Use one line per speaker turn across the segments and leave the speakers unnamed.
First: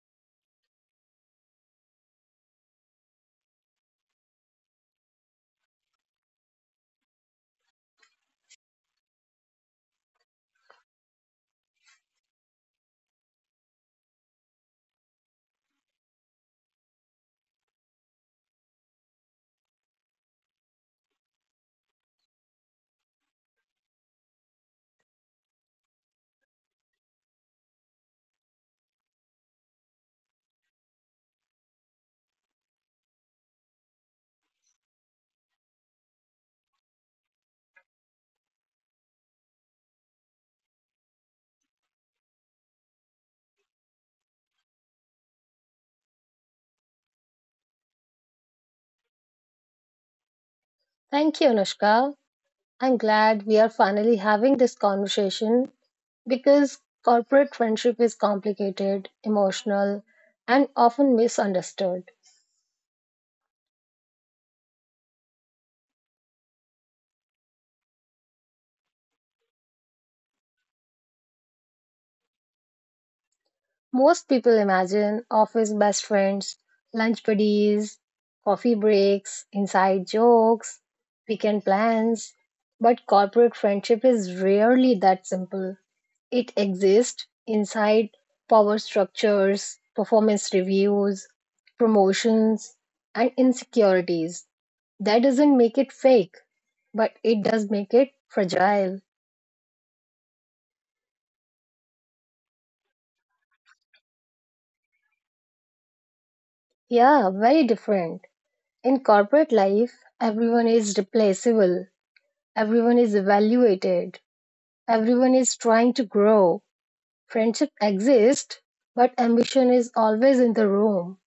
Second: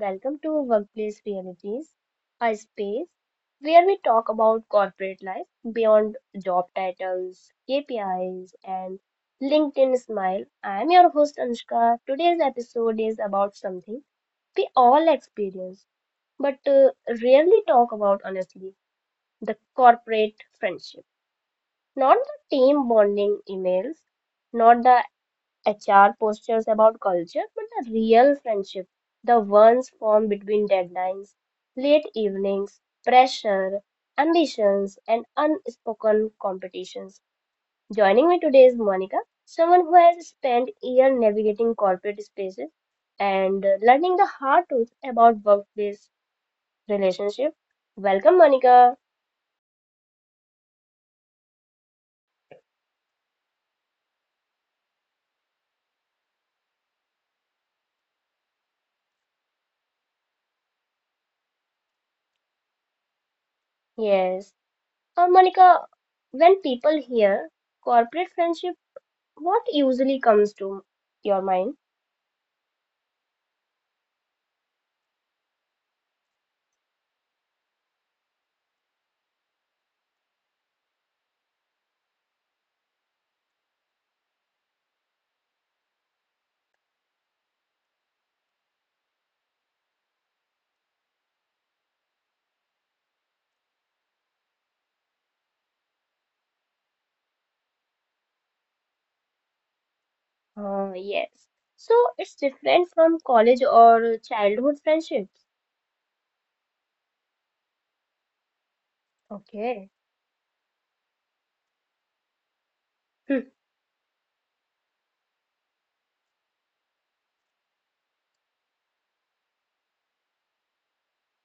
welcome to Workplace Realities, a space where we talk about corporate life beyond job titles, KPIs, and LinkedIn smile. I'm your host, Anushka. Today's episode is about something we all experience but rarely talk about honestly, the corporate friendship. Not the team bonding emails, not the HR postures about culture, but the real friendship, the ones formed between deadlines, late evenings, pressure, ambitions, and unspoken competitions. Joining me today is Monica, someone who has spent years navigating corporate spaces and learning the hard truth about workplace relationship. Welcome, Monica.
Thank you, Anushka. I'm glad we are finally having this conversation because corporate friendship is complicated, emotional, and often misunderstood.
Yes. Monica, when people hear corporate friendship, what usually comes to your mind?
Most people imagine office best friends, lunch buddies, coffee breaks, inside jokes, weekend plans, but corporate friendship is rarely that simple. It exists inside power structures, performance reviews, promotions, and insecurities. That doesn't make it fake, but it does make it fragile.
Yes. So it's different from college or childhood friendships.
Yeah, very different. In corporate
Okay.
life, everyone is replaceable, everyone is
Hmm.
evaluated, everyone is trying to grow. Friendship exists, but ambition is always in the room.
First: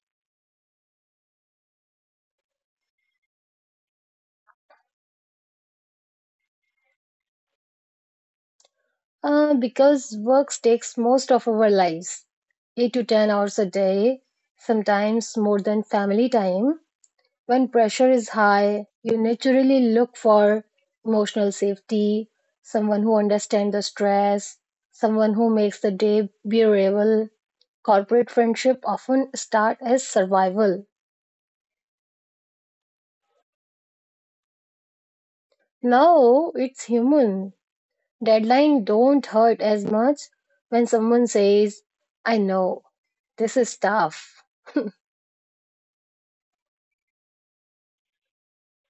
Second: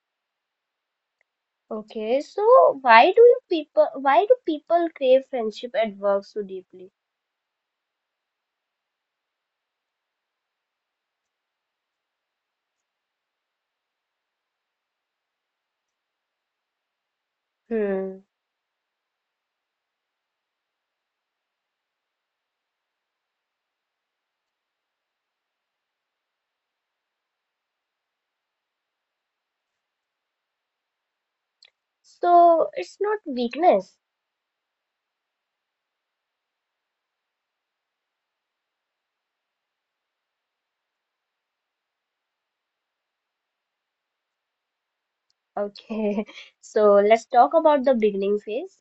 Okay, so why do people crave friendship at work so deeply?
Because work takes most of our lives, 8 to 10 hours a day, sometimes more than family time. When pressure is
Hmm.
high, you naturally look for emotional safety, someone who understands the stress, someone who makes the day bearable. Corporate friendship often start as survival.
So it's not weakness.
Now it's human. Deadline don't hurt as much when someone says, I know, this is tough.
Okay. So let's talk about the beginning phase.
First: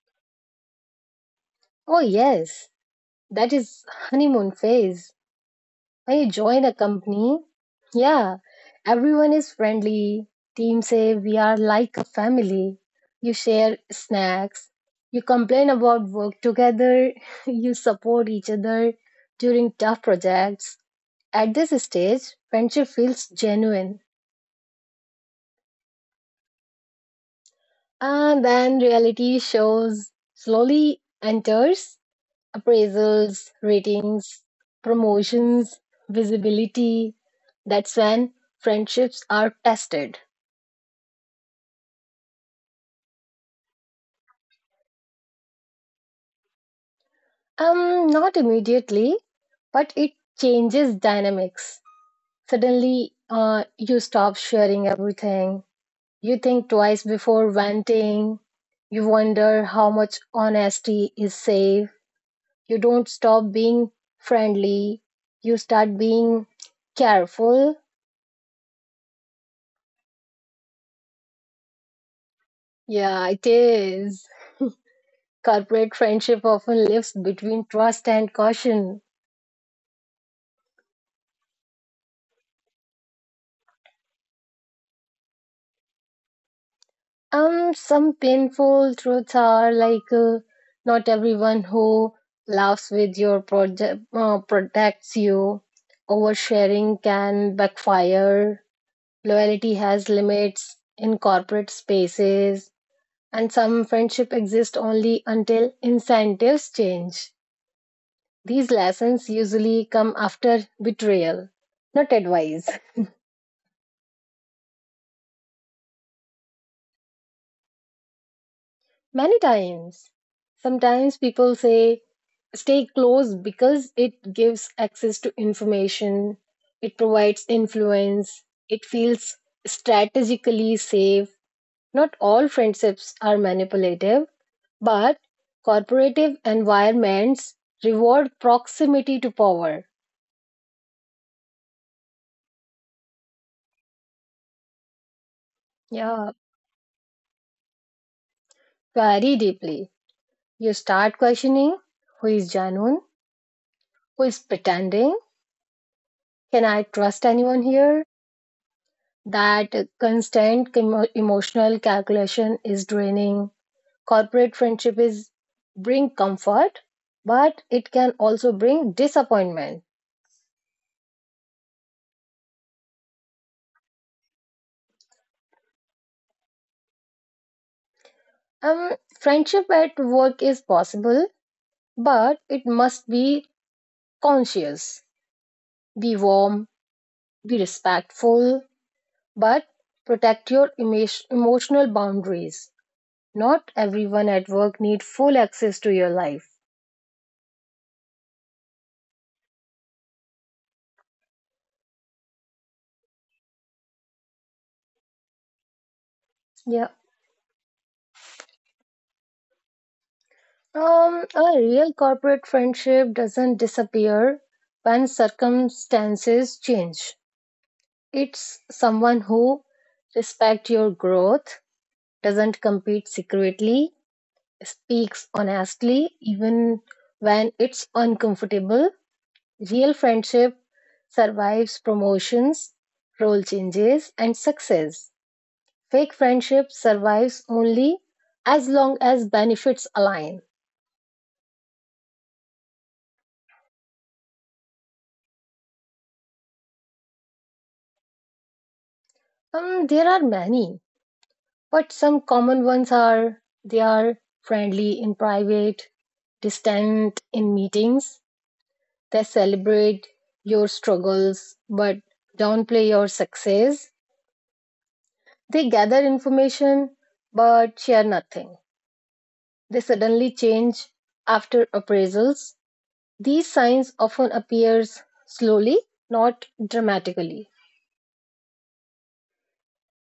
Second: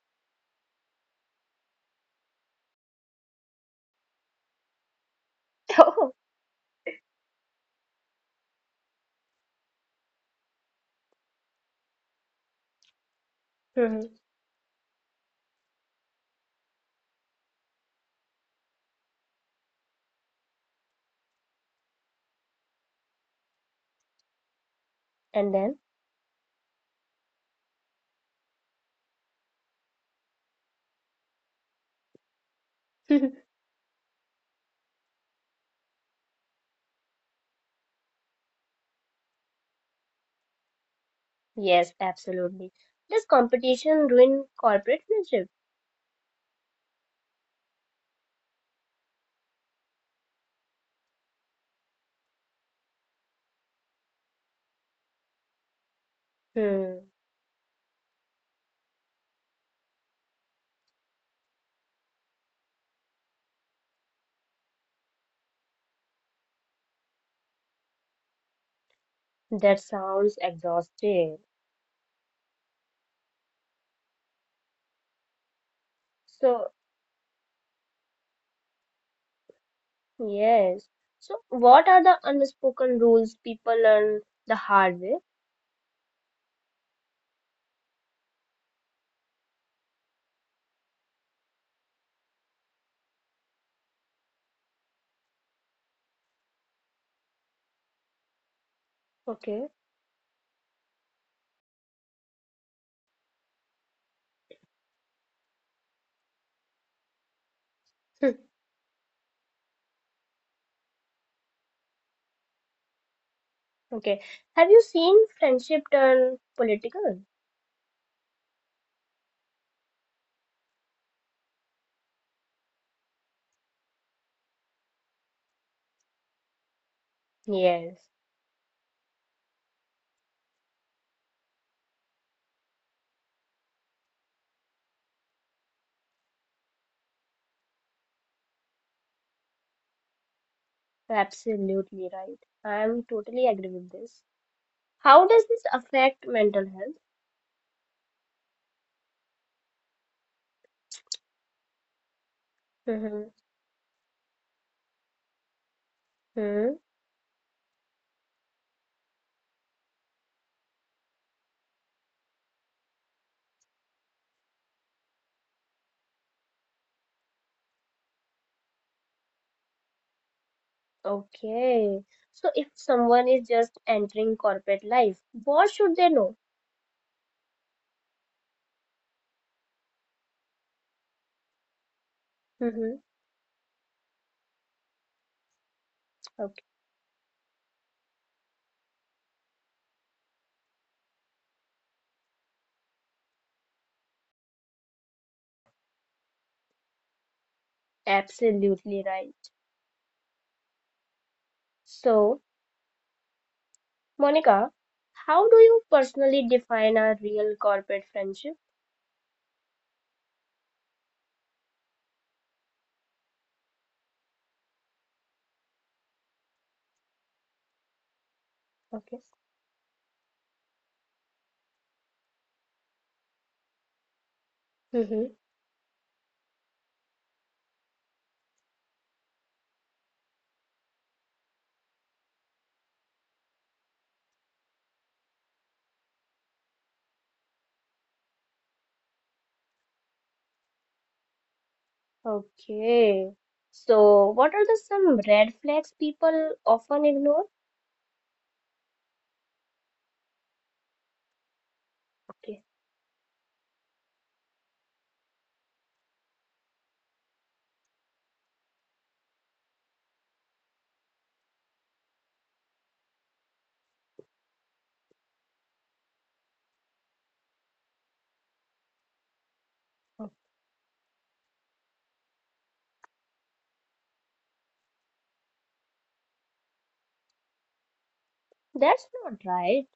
Oh, yes, that is honeymoon phase.
Oh.
When you join a company, yeah, everyone is friendly. Team say we are like a family. You share
Hmm.
snacks. You complain about work together. You support each other during tough projects. At this stage, friendship feels genuine.
And then?
And then reality shows slowly enters appraisals, ratings, promotions, visibility. That's when friendships are tested.
Yes, absolutely. Does competition ruin corporate friendship?
Not immediately, but it changes dynamics. Suddenly, you stop sharing everything. You think twice
Hmm.
before venting. You wonder how much honesty is safe. You don't stop being friendly. You start being careful.
That sounds exhausting.
Yeah, it is. Corporate friendship
So
often lives between trust and caution.
Yes. So, what are the unspoken rules people learn the hard way?
Some painful truths are like not everyone who laughs with your project protects you. Oversharing can backfire.
Okay.
Loyalty has limits in corporate spaces, and some friendship exist only until incentives change.
Hmm.
These lessons usually come after betrayal, not advice.
Okay. Have you seen friendship turn political?
Many times. Sometimes people say stay close because it gives access to information, it provides
Yes.
influence, it feels strategically safe. Not all friendships are manipulative, but corporative environments reward proximity to power.
Absolutely right. I am totally agree with this. How does this affect
Yeah,
mental health?
very deeply. You start questioning who is genuine,
Mm-hmm.
who is pretending, can
Hmm.
I trust anyone here? That constant emotional calculation is draining. Corporate friendship is bring comfort, but it can also bring disappointment.
Okay. So, if someone is just entering corporate life, what should they know?
Um, Friendship at work is possible, but it
Mm-hmm.
must be conscious. Be warm,
Okay.
be respectful, but protect your emotional boundaries. Not everyone at work need full access to your life.
Absolutely right. So, Monica, how do you personally
Yeah.
define a real corporate friendship?
A real corporate friendship doesn't disappear when circumstances change. It's
Okay.
someone who respects your growth, doesn't compete secretly,
Mm-hmm.
speaks honestly even when it's uncomfortable. Real friendship survives promotions, role changes, and success. Fake friendship survives only as long as benefits align.
Okay. So, what are the some red flags people often ignore?
There are many. But some common
Okay.
ones are they are friendly in private, distant in meetings. They celebrate your struggles but downplay your success. They gather information but share nothing. They suddenly
Oh.
change after appraisals. These signs often appears slowly, not dramatically.
That's not right.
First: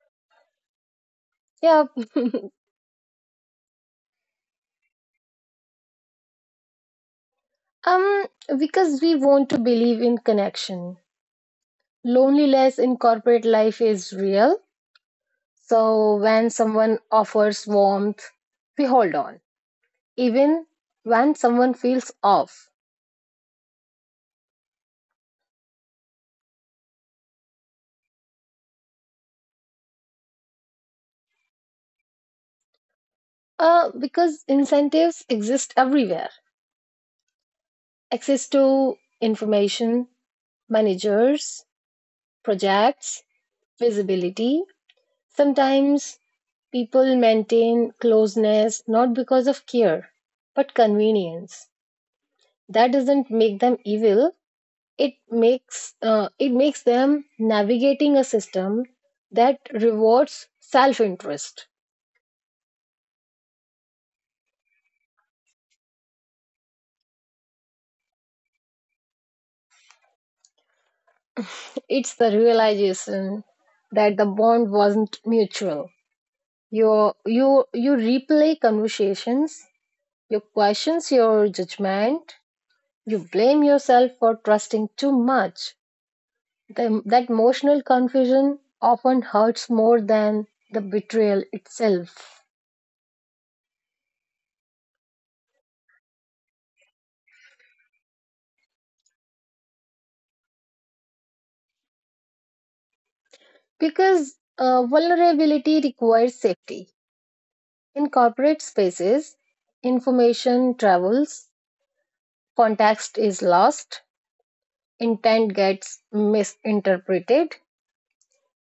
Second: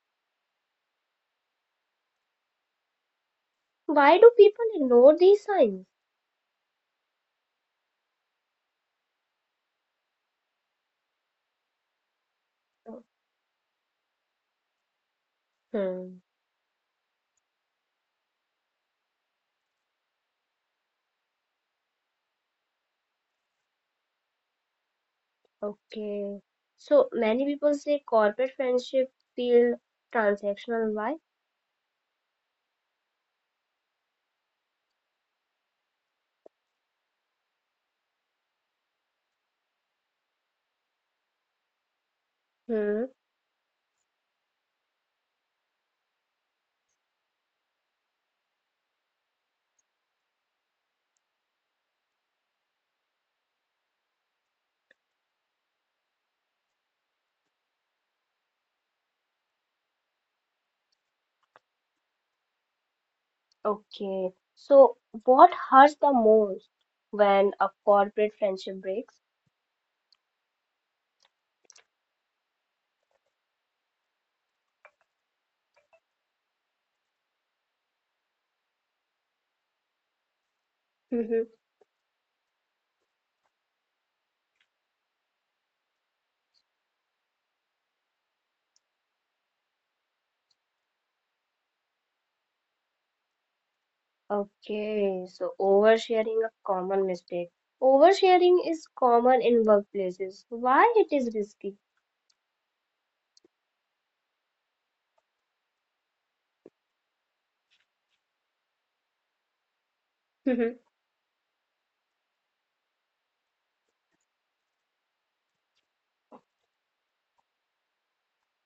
Yeah.
Why do people ignore these signs?
um because we want to believe in connection. Loneliness in
Oh.
corporate life is real. So
Hmm.
when someone offers warmth, we hold on. Even when someone feels off.
Okay. So many people say corporate friendship feel transactional. Why?
Because incentives exist everywhere. Access to information, managers,
Hmm.
projects, visibility. Sometimes people maintain closeness not because of care, but convenience. That doesn't make them evil, it makes them navigating a system that rewards self-interest.
Okay. So what hurts the most when a corporate friendship breaks?
It's the realization that the bond wasn't mutual. You replay conversations, you questions your judgment, you blame yourself for trusting too much. That emotional confusion often hurts more than the betrayal itself.
Okay, so oversharing a common mistake. Oversharing is common in workplaces. Why it is risky?
Because vulnerability requires safety. In corporate spaces, information travels, context is lost, intent gets misinterpreted.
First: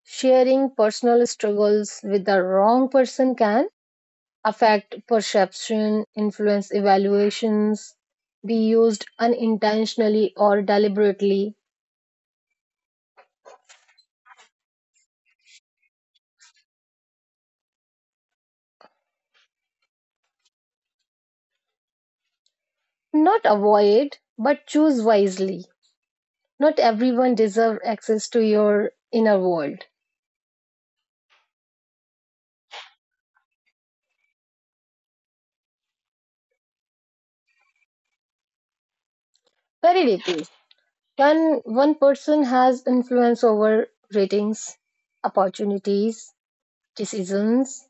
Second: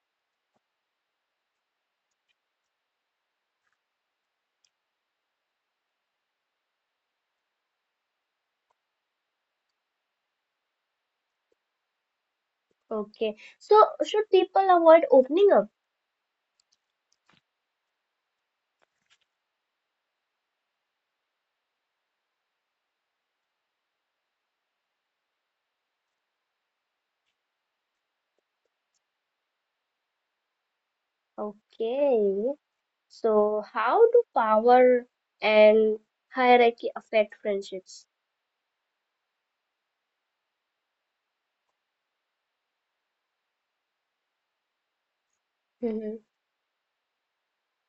Sharing personal struggles with the wrong person can affect perception, influence evaluations, be used unintentionally or deliberately.
Okay, so should people avoid opening up?
Not avoid, but choose wisely. Not everyone deserves access to your inner world.
Okay, so how do power and hierarchy affect friendships?
Very deeply. Can one person has influence over ratings,
Mhm.
opportunities, decisions,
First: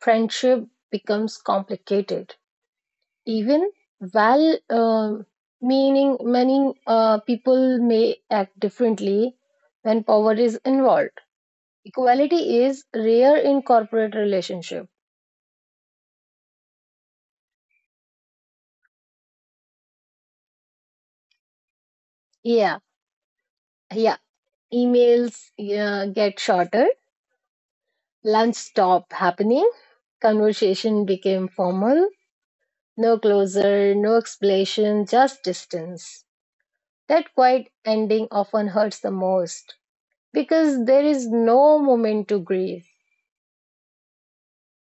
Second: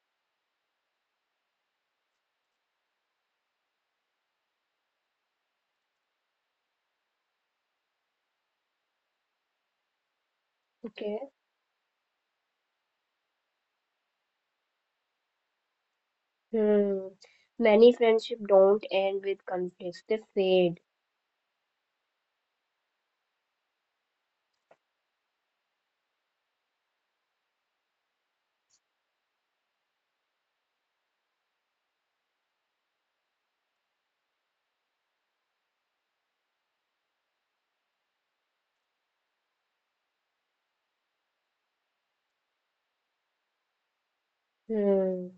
friendship becomes complicated. Even well meaning many people may act differently when power is
Okay.
involved. Equality is rare in corporate relationship.
Hmm. Many friendships don't end with conflicts, they fade.
Yeah, yeah. Emails yeah, get shorter, lunch stop happening, conversation became formal. No closure, no explanation, just distance. That quiet ending often hurts the most because there is no moment to grieve.
Hmm.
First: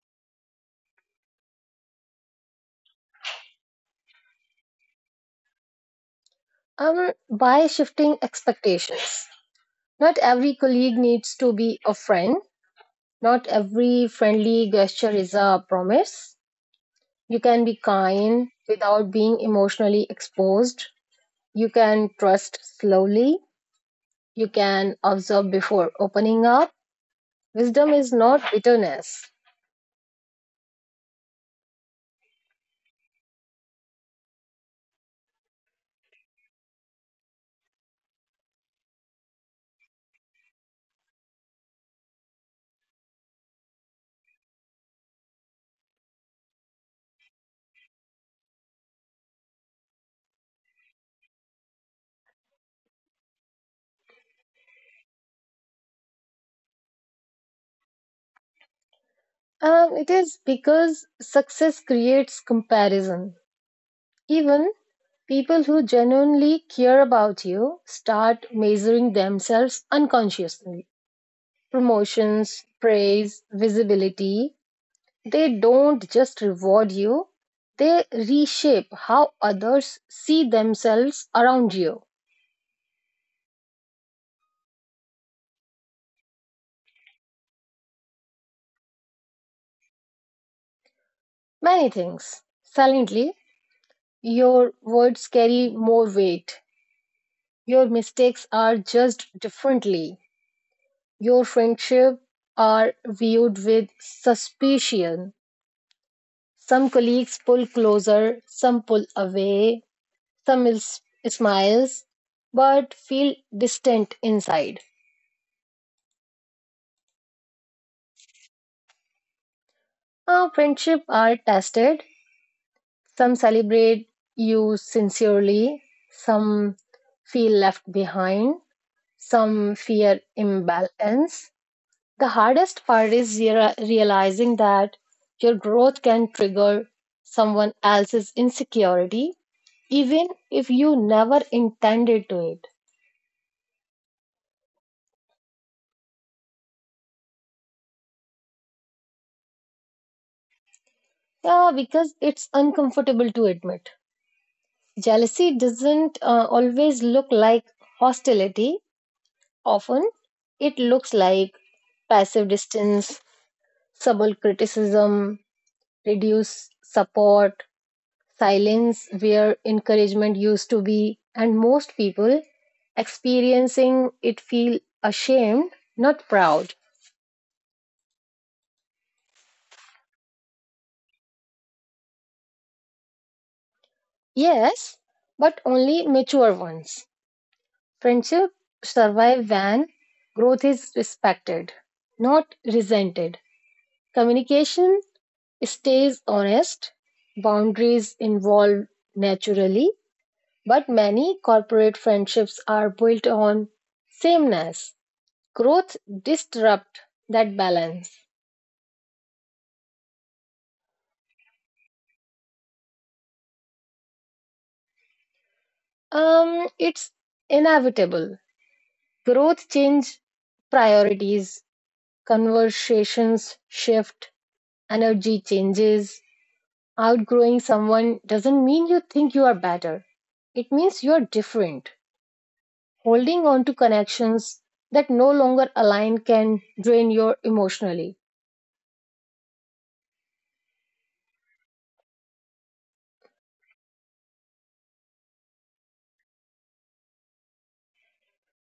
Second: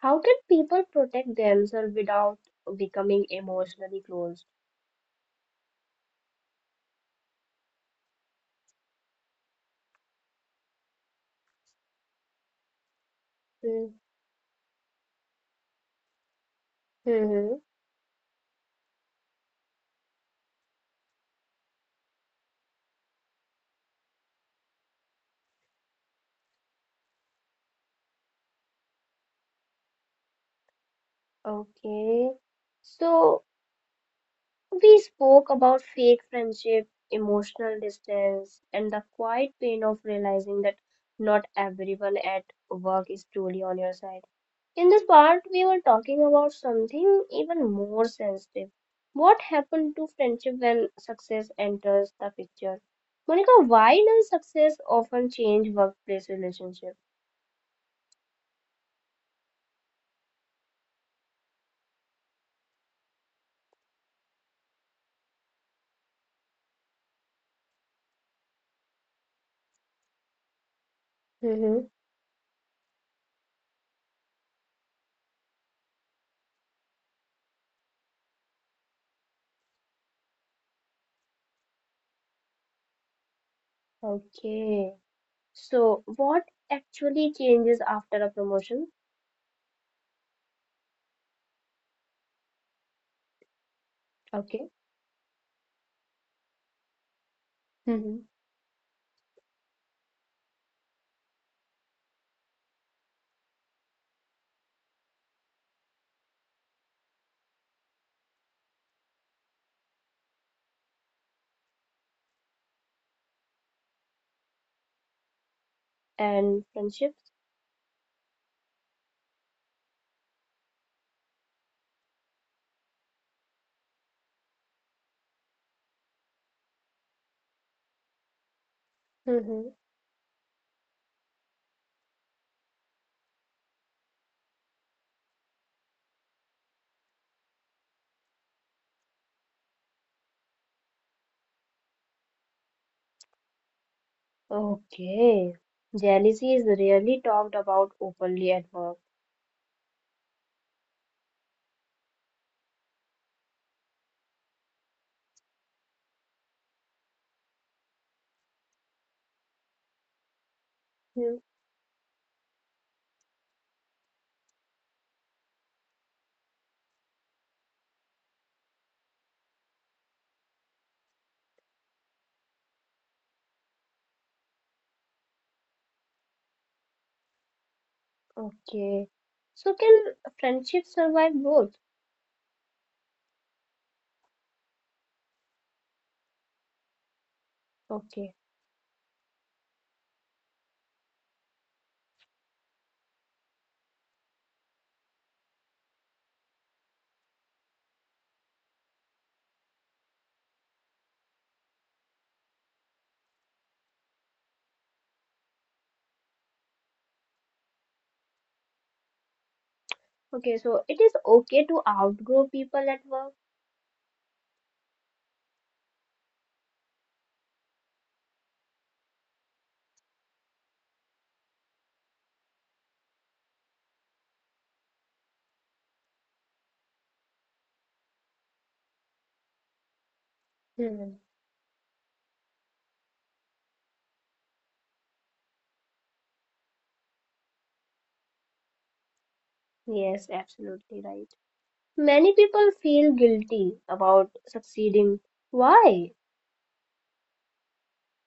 How can people protect themselves without becoming emotionally closed?
By shifting expectations, not every colleague needs to be a friend. Not every
Hmm.
friendly gesture is a promise. You can be
Mm-hmm.
kind without being emotionally exposed. You can trust slowly. You can observe before opening up. Wisdom is not bitterness.
Okay. So we spoke about fake friendship, emotional distance, and the quiet pain of realizing that not everyone at work is truly on your side. In this part, we were talking about something even more sensitive. What happened to friendship when success enters the picture? Monica, why does success often change workplace relationship?
It is because success creates comparison. Even people who genuinely care about you start measuring themselves unconsciously.
Mm-hmm.
Promotions, praise, visibility, they don't just reward you, they reshape how others see themselves around you.
Okay. So, what actually changes after a promotion?
Many things. Silently, your
Okay.
words carry more weight. Your mistakes
Mm-hmm.
are judged differently. Your friendships are viewed with suspicion. Some colleagues pull closer, some pull away, some is- smiles, but feel distant inside.
And friendships?
Our friendships are tested. Some celebrate you sincerely, some feel left behind, some
Mm-hmm.
fear imbalance. The hardest part is realizing that your growth can trigger someone else's insecurity, even if you never intended to it.
Okay. Jealousy is rarely talked about openly at work.
Yeah, because it's uncomfortable to admit. Jealousy doesn't always look like hostility, often, it looks like
Hmm.
passive distance, subtle criticism, reduced support, silence where encouragement used to be, and most people experiencing it feel ashamed, not proud.
Okay. So, can friendships survive both?
Yes, but only mature ones. Friendship
Okay.
survive when growth is respected, not resented. Communication stays honest, boundaries involve naturally, but many corporate friendships are built on sameness. Growth disrupt that balance.
Okay, so it is okay to outgrow people at work.
It's inevitable. Growth change priorities, conversations shift, energy changes. Outgrowing someone doesn't mean you think you are better, it means you are
Hmm.
different. Holding on to connections that no longer align can drain you emotionally.
Yes, absolutely right. Many people feel guilty about succeeding. Why?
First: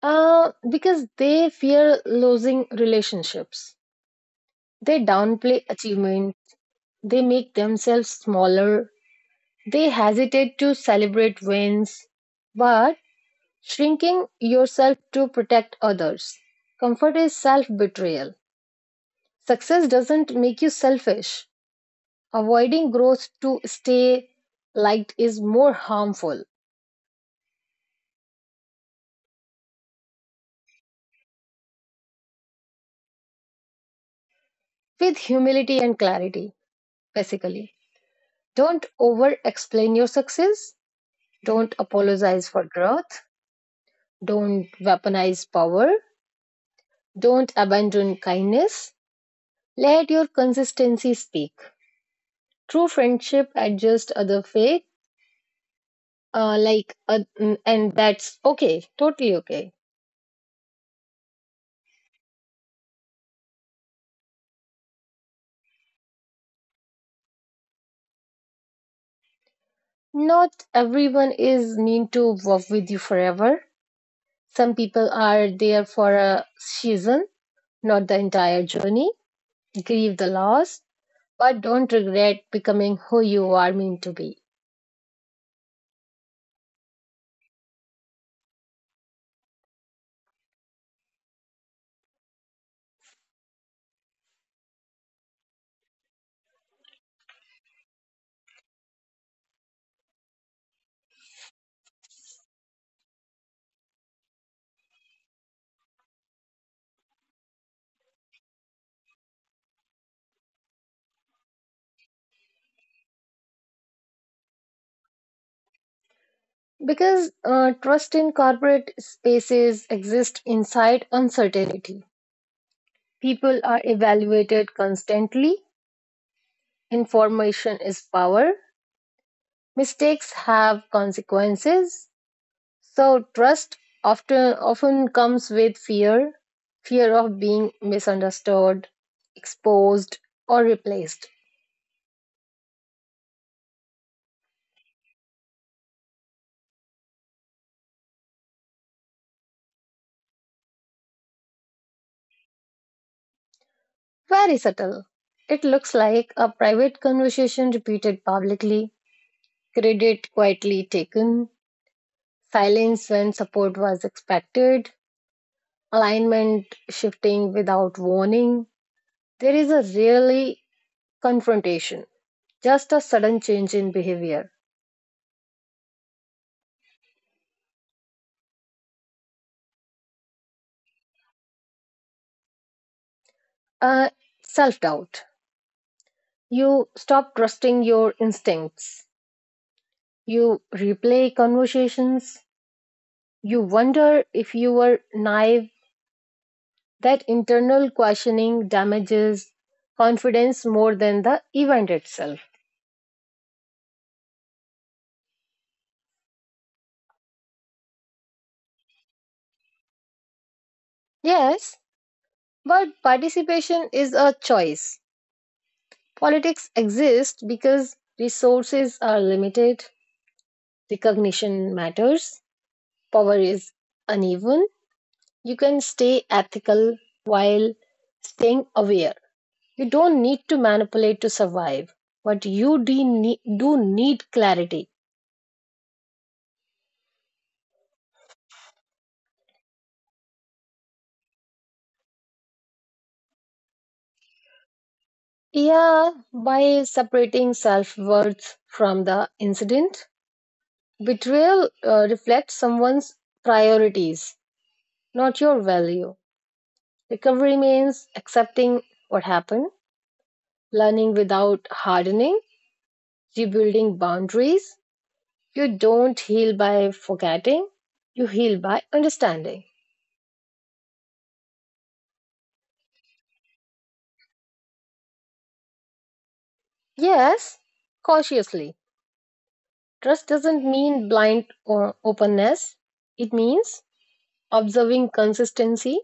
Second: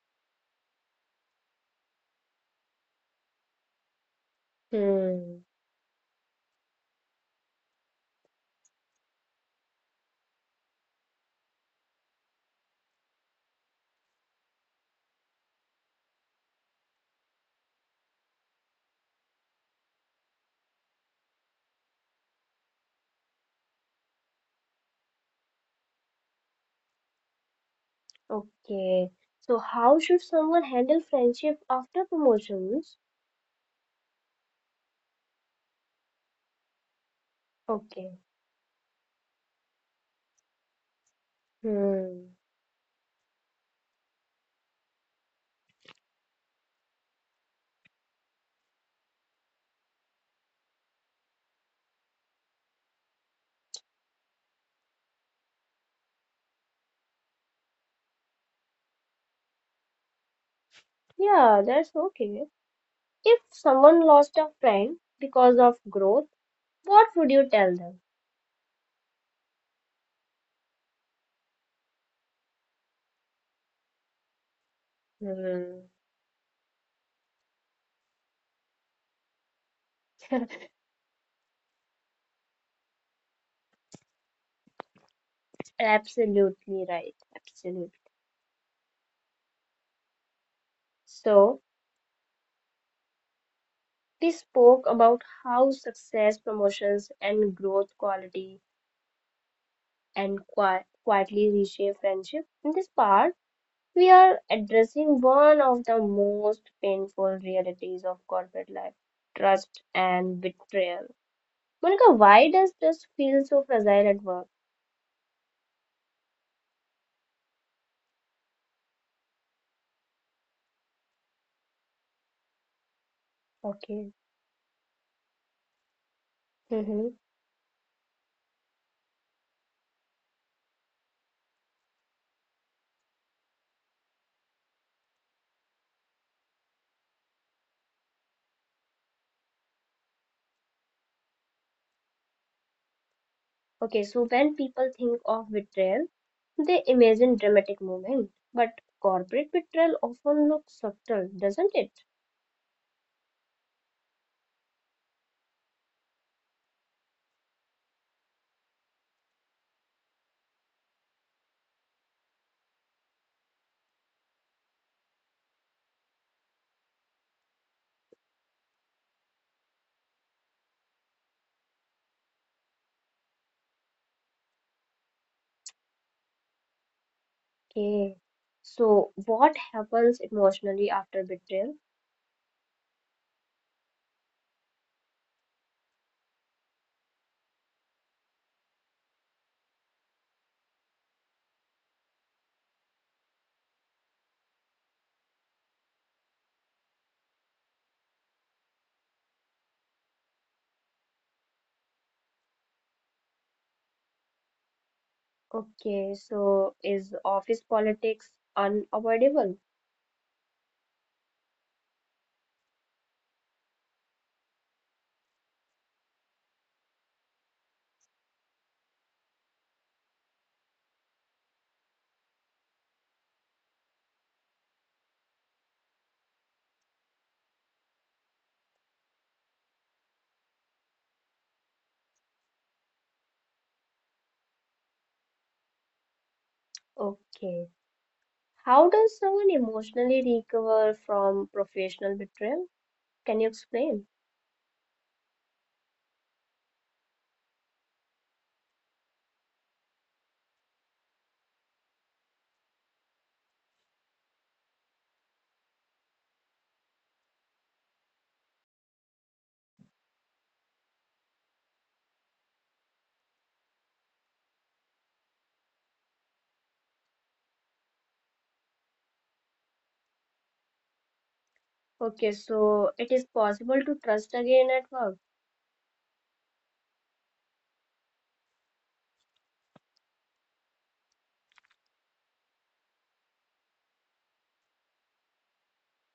Because they fear losing relationships, they
Hmm.
downplay achievement. They make themselves smaller. They hesitate to celebrate wins, but shrinking yourself to protect others. Comfort is self betrayal. Success doesn't make you selfish. Avoiding growth to stay liked is more harmful.
Okay. So how should someone handle friendship after promotions?
With humility and clarity, basically.
Okay.
Don't over explain your success. Don't
Hmm.
apologize for growth. Don't weaponize power. Don't abandon kindness. Let your consistency speak. True friendship adjusts other fake, and that's okay, totally okay.
Yeah, that's okay. If someone lost a friend because of growth, what would you tell them?
Not everyone is meant to work with you forever. Some people are there
Hmm.
for a season, not the entire journey. Grieve the loss, but don't regret becoming who you are meant to be.
Absolutely right. Absolutely. So we spoke about how success, promotions, and growth quality and qui quietly reshape friendship. In this part, we are addressing one of the most painful realities of corporate life, trust and betrayal. Monica, why does trust feel so fragile at work?
Because trust in corporate spaces exists inside uncertainty. People are
Okay.
evaluated constantly.
Hmm.
Information is power. Mistakes have consequences. So trust often comes with fear, fear of being misunderstood, exposed or replaced.
Okay, so when people think of betrayal, they imagine dramatic movement, but corporate betrayal often looks subtle, doesn't it?
Very subtle. It looks like a private conversation repeated publicly, credit quietly taken, silence when support was expected, alignment shifting without warning. There is a really confrontation, just a sudden change in behavior.
Okay. So what happens emotionally after betrayal?
Uh, Self doubt. You stop trusting your instincts. You replay conversations. You wonder if you were naive. That internal questioning damages confidence more than the event itself.
Okay, so is office politics unavoidable?
Yes, but participation is a choice. Politics exists because resources are limited, recognition matters, power is uneven. You can stay ethical while staying aware. You don't need to manipulate to survive, but you do need clarity.
Okay. How does someone emotionally recover from professional betrayal? Can you explain?
Yeah, by separating self worth from the incident, betrayal reflects someone's priorities, not your value. Recovery means accepting what happened, learning without hardening, rebuilding boundaries. You don't heal by forgetting, you heal by understanding.
Okay, so it is possible to trust again at work.
Yes, cautiously. Trust doesn't mean blind or openness. It means observing consistency,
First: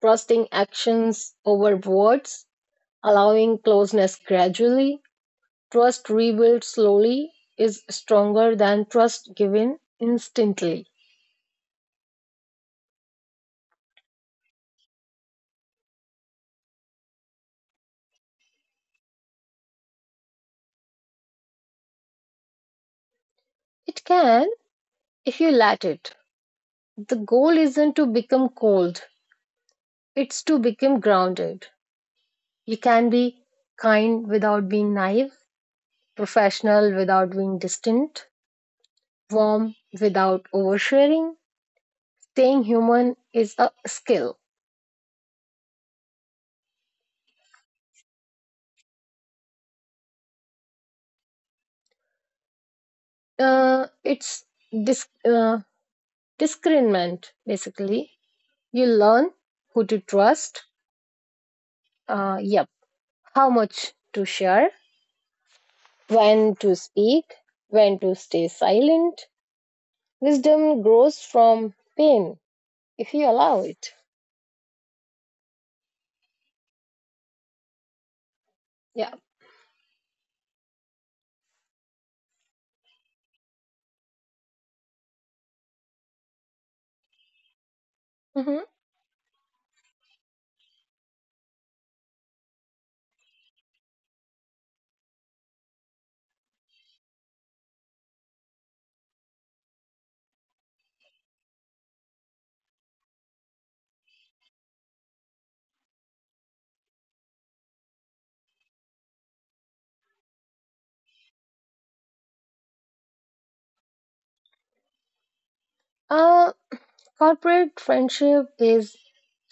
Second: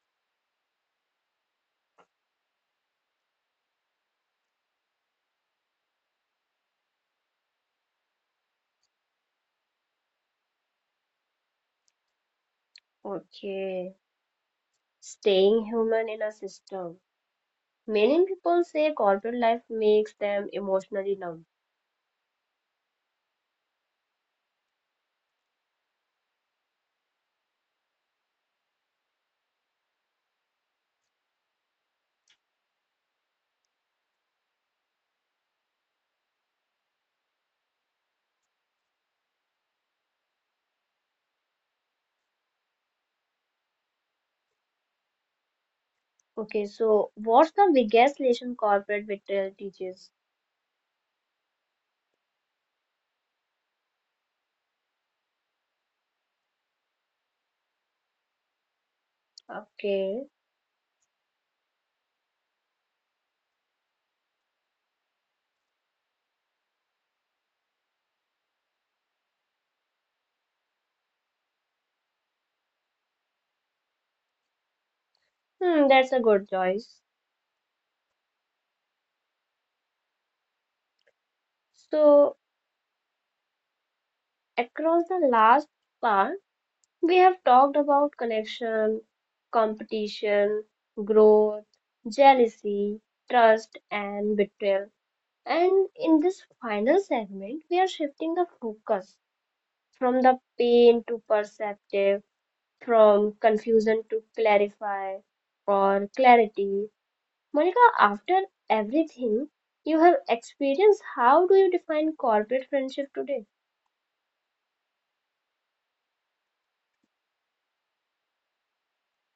trusting actions over words, allowing closeness gradually. Trust rebuilt slowly is stronger than trust given instantly.
Okay, staying human in a system. Many people say corporate life makes them emotionally numb.
It can if you let it. The goal isn't to become cold, it's to become grounded. You can be kind without being naive, professional without being distant, warm without oversharing. Staying human is a skill.
Okay, so what's the biggest lesson corporate betrayal teaches?
It's dis- uh, discernment, basically. You learn who to
Okay.
trust, yep, how much to share, when to speak, when to stay silent. Wisdom grows from pain if you allow it.
Hmm, that's a good choice.
Yeah.
So, across the last part, we have talked about
Hmm.
connection, competition, growth, jealousy, trust, and betrayal. And in this final segment, we are shifting the focus from the pain to perceptive, from confusion to clarify or clarity. Monica, after everything you have experienced, how do you define corporate friendship today?
Uh, Corporate friendship is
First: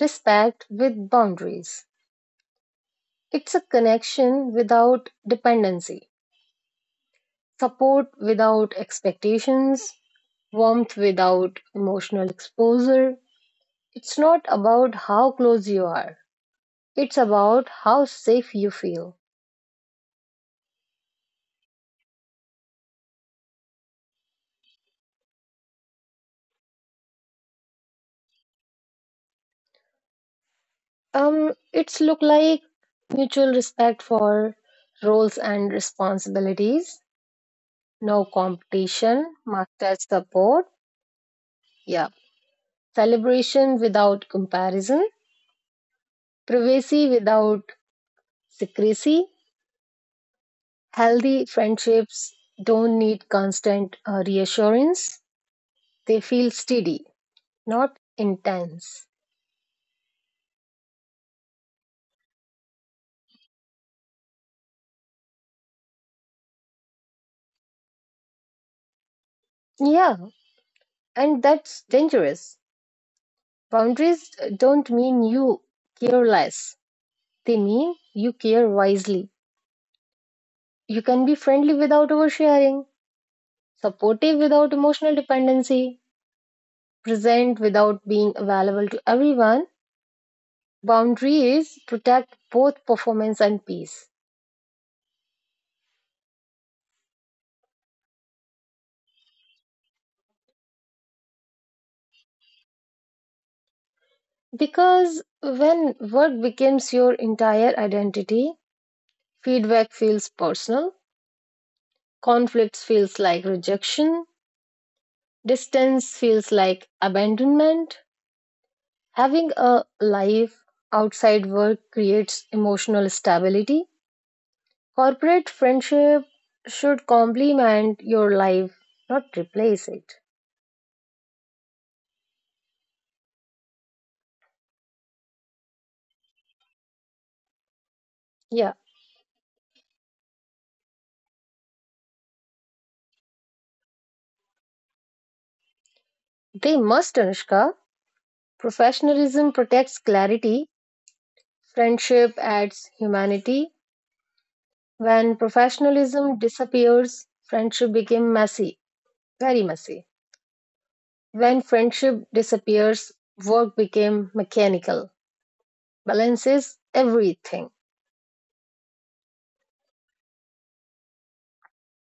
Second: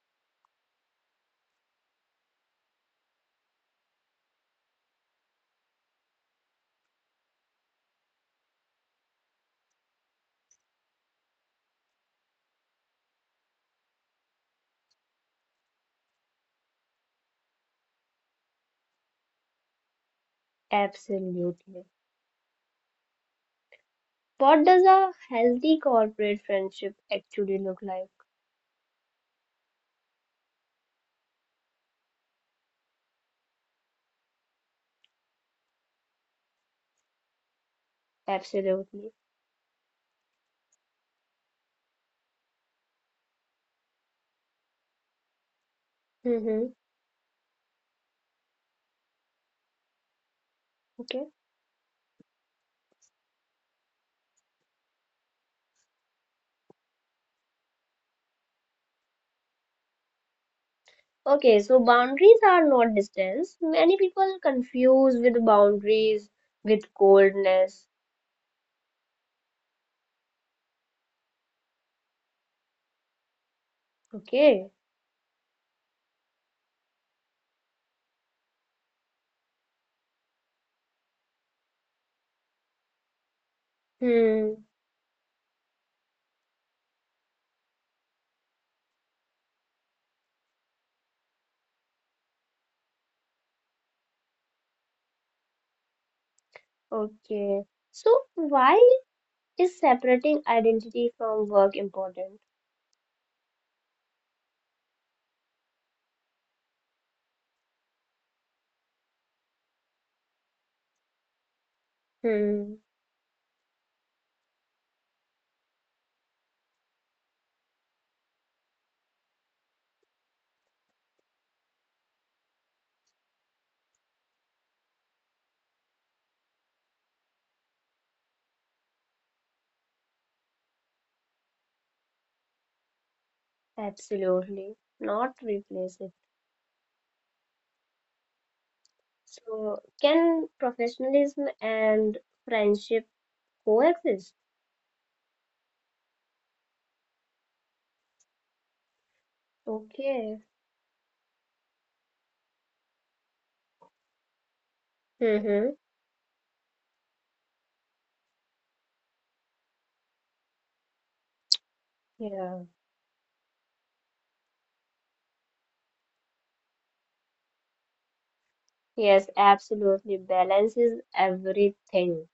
respect with boundaries. It's a connection without dependency, support without expectations, warmth without emotional exposure. It's not about how close you are, it's about how safe you feel.
Absolutely. What does a healthy corporate friendship actually look like?
It's look like mutual respect for roles and responsibilities, no
Absolutely.
competition, master support, yeah, celebration without comparison,
Mm-hmm.
privacy without secrecy.
Okay.
Healthy friendships don't need constant reassurance. They feel steady, not intense.
Okay, so boundaries are not distance. Many people confuse with boundaries with coldness.
Yeah, and that's dangerous. Boundaries
Okay.
don't mean you care less, they mean you care wisely. You can be friendly without oversharing, supportive
Hmm.
without emotional dependency, present without being available to everyone. Boundaries protect both performance and peace.
Okay. So why is separating identity from work important?
Because when work becomes your entire identity, feedback feels personal,
Hmm.
conflicts feels like rejection, distance feels like abandonment. Having a life outside work creates emotional stability. Corporate friendship should complement your life, not replace it.
Absolutely. Not replace it.
Yeah,
So can professionalism and friendship coexist?
they must, Anushka. Professionalism protects
Okay.
clarity, friendship adds humanity.
Mm-hmm.
When professionalism disappears, friendship became messy, very messy. When friendship
Yeah.
disappears, work became mechanical. Balance is everything,
Yes, absolutely. Balance is everything.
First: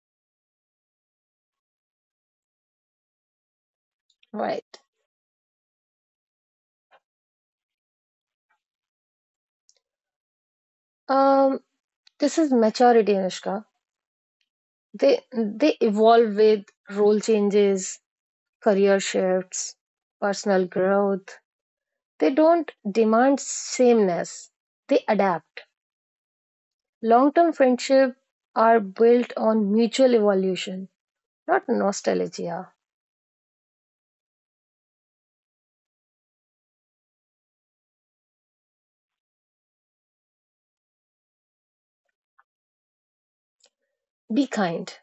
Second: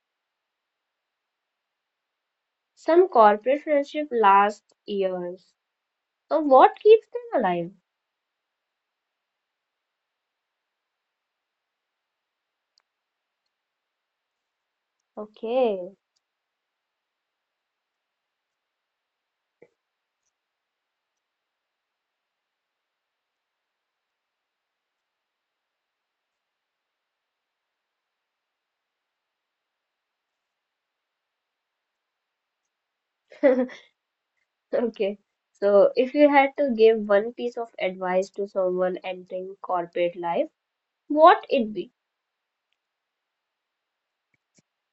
Some corporate friendship last
right?
years. So what keeps them
Um, this is maturity, Anushka. They
alive?
they
Okay.
evolve with role changes, career shifts, personal growth. They don't demand sameness. They adapt. Long-term friendship are built on mutual evolution, not nostalgia.
Okay. So if you had to give one piece of advice to someone entering corporate life, what it be?
Be kind,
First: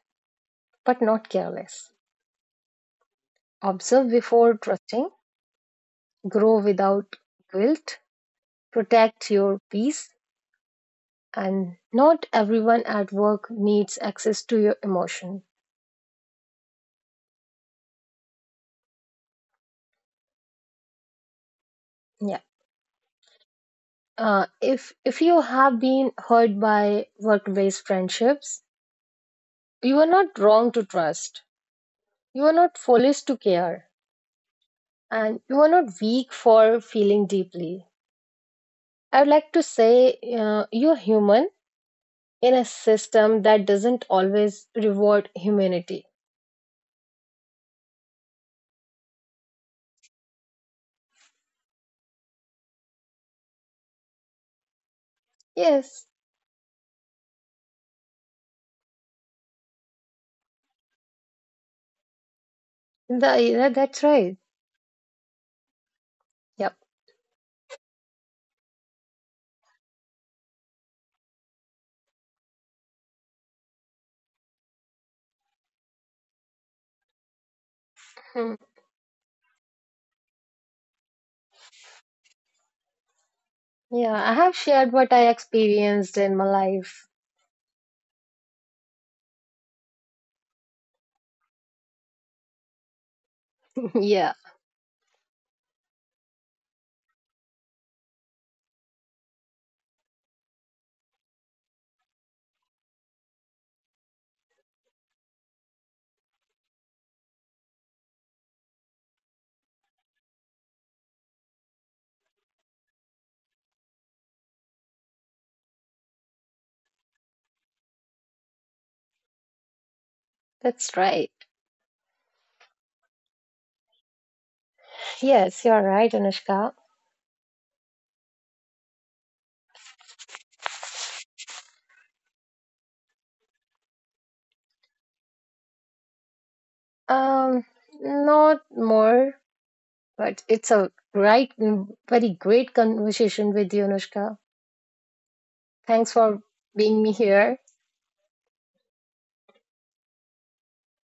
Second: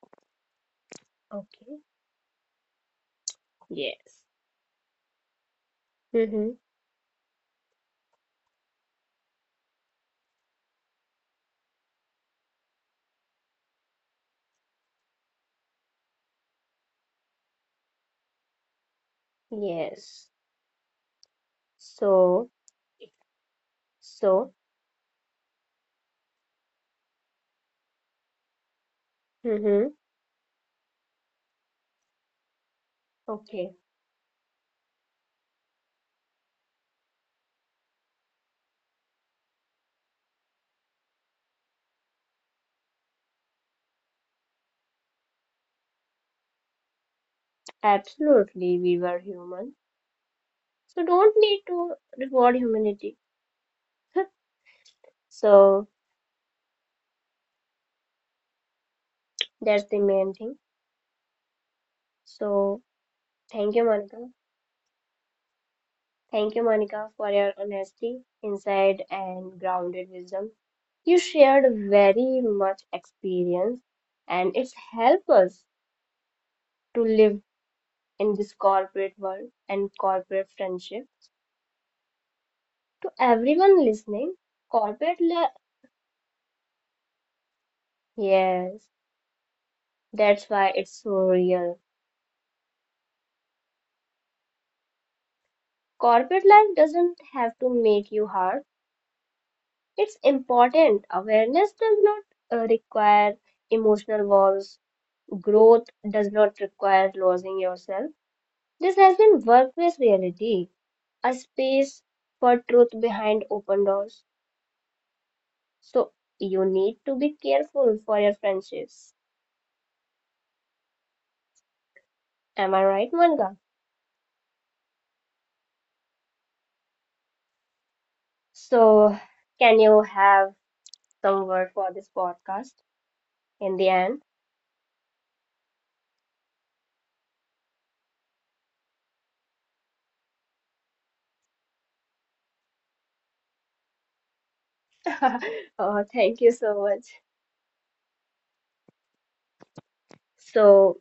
but not
Okay.
careless. Observe
Yes.
before trusting,
Mm-hmm.
grow without guilt, protect your peace, and not everyone at work needs access to your emotion.
Yes.
Yeah.
So, so,
If you have been hurt by work-based friendships,
mm-hmm.
you are not wrong to trust. You are not foolish to
Okay.
care, and you are not weak for feeling deeply. I'd like to say you're human in a system that doesn't always reward humanity.
Absolutely, we were human. So don't need to reward humanity. So
Yes,
that's the main thing. So thank you,
yeah,
Monica.
that's right.
Thank you,
Yep.
Monica, for your honesty, insight, and grounded wisdom. You shared very much experience, and it's helped us to live in this
Hmm.
corporate world and corporate friendship. To everyone listening,
Yeah, I have shared
corporate
what
life,
I experienced in my life.
yes, that's why it's so real.
Yeah,
Corporate life doesn't have to make you hard. It's important. Awareness does not require emotional walls. Growth does not require losing yourself. This has been Workplace Reality, a space for truth behind open doors. So you need to be careful for your friendships.
that's right.
Am I right, Manga?
Yes, you're right, Anushka.
So can you have some word for this podcast in the end?
Um, Not more, but it's a right, very great conversation with you, Anushka.
Oh,
Thanks for
thank you so
being
much.
me here.
So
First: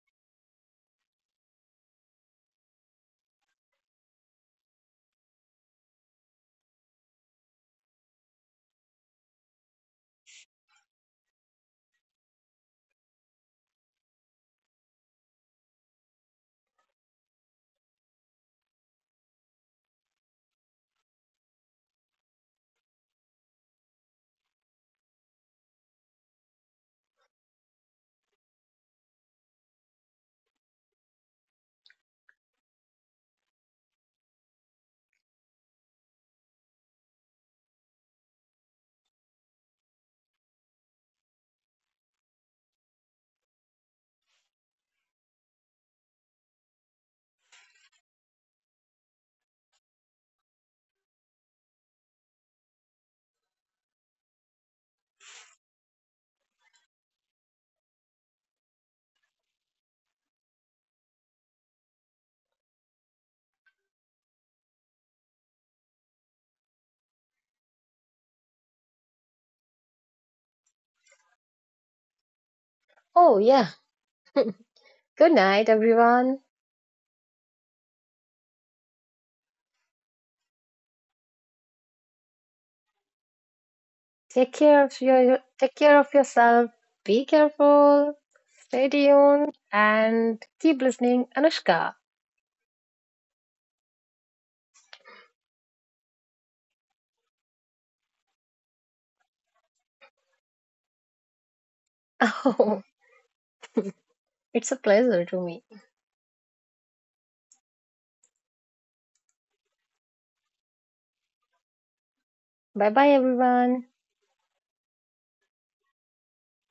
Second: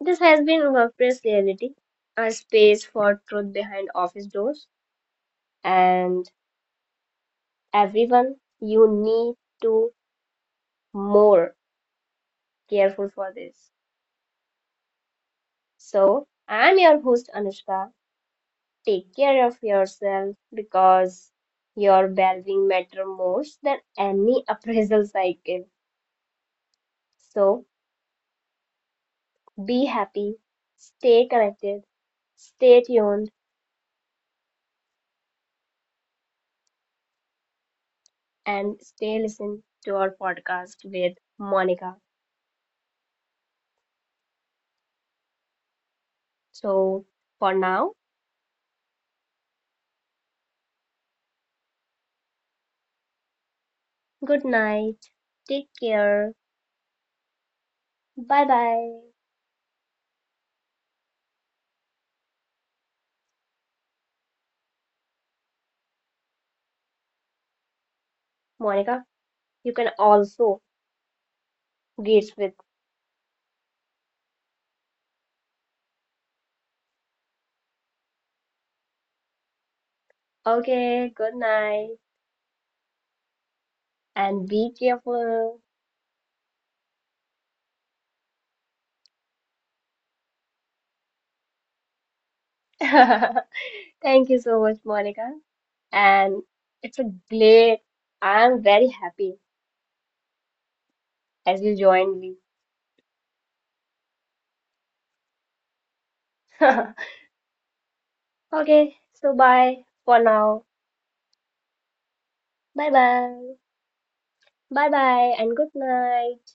this has been Workplace Reality, a space for truth behind office doors, and everyone, you need to more careful for this. So, I'm your host Anushka. Take care of yourself because your well-being matter most than any appraisal cycle. So, be happy, stay connected, stay tuned, and stay listening to our podcast with Monica. So, for now, good night. Take care. Bye bye. Monica, you can also greet with
Oh yeah. Good night, everyone.
okay, good night,
Take
and be
care of your
careful.
take care of yourself. Be careful. Stay tuned and keep listening, Anushka.
Thank you so much, Monica. And it's a great, I'm very happy as you joined me.
Oh, it's a pleasure to me.
Okay, so bye for now.
Bye
Bye
bye,
bye.
everyone.
Bye bye, and good night.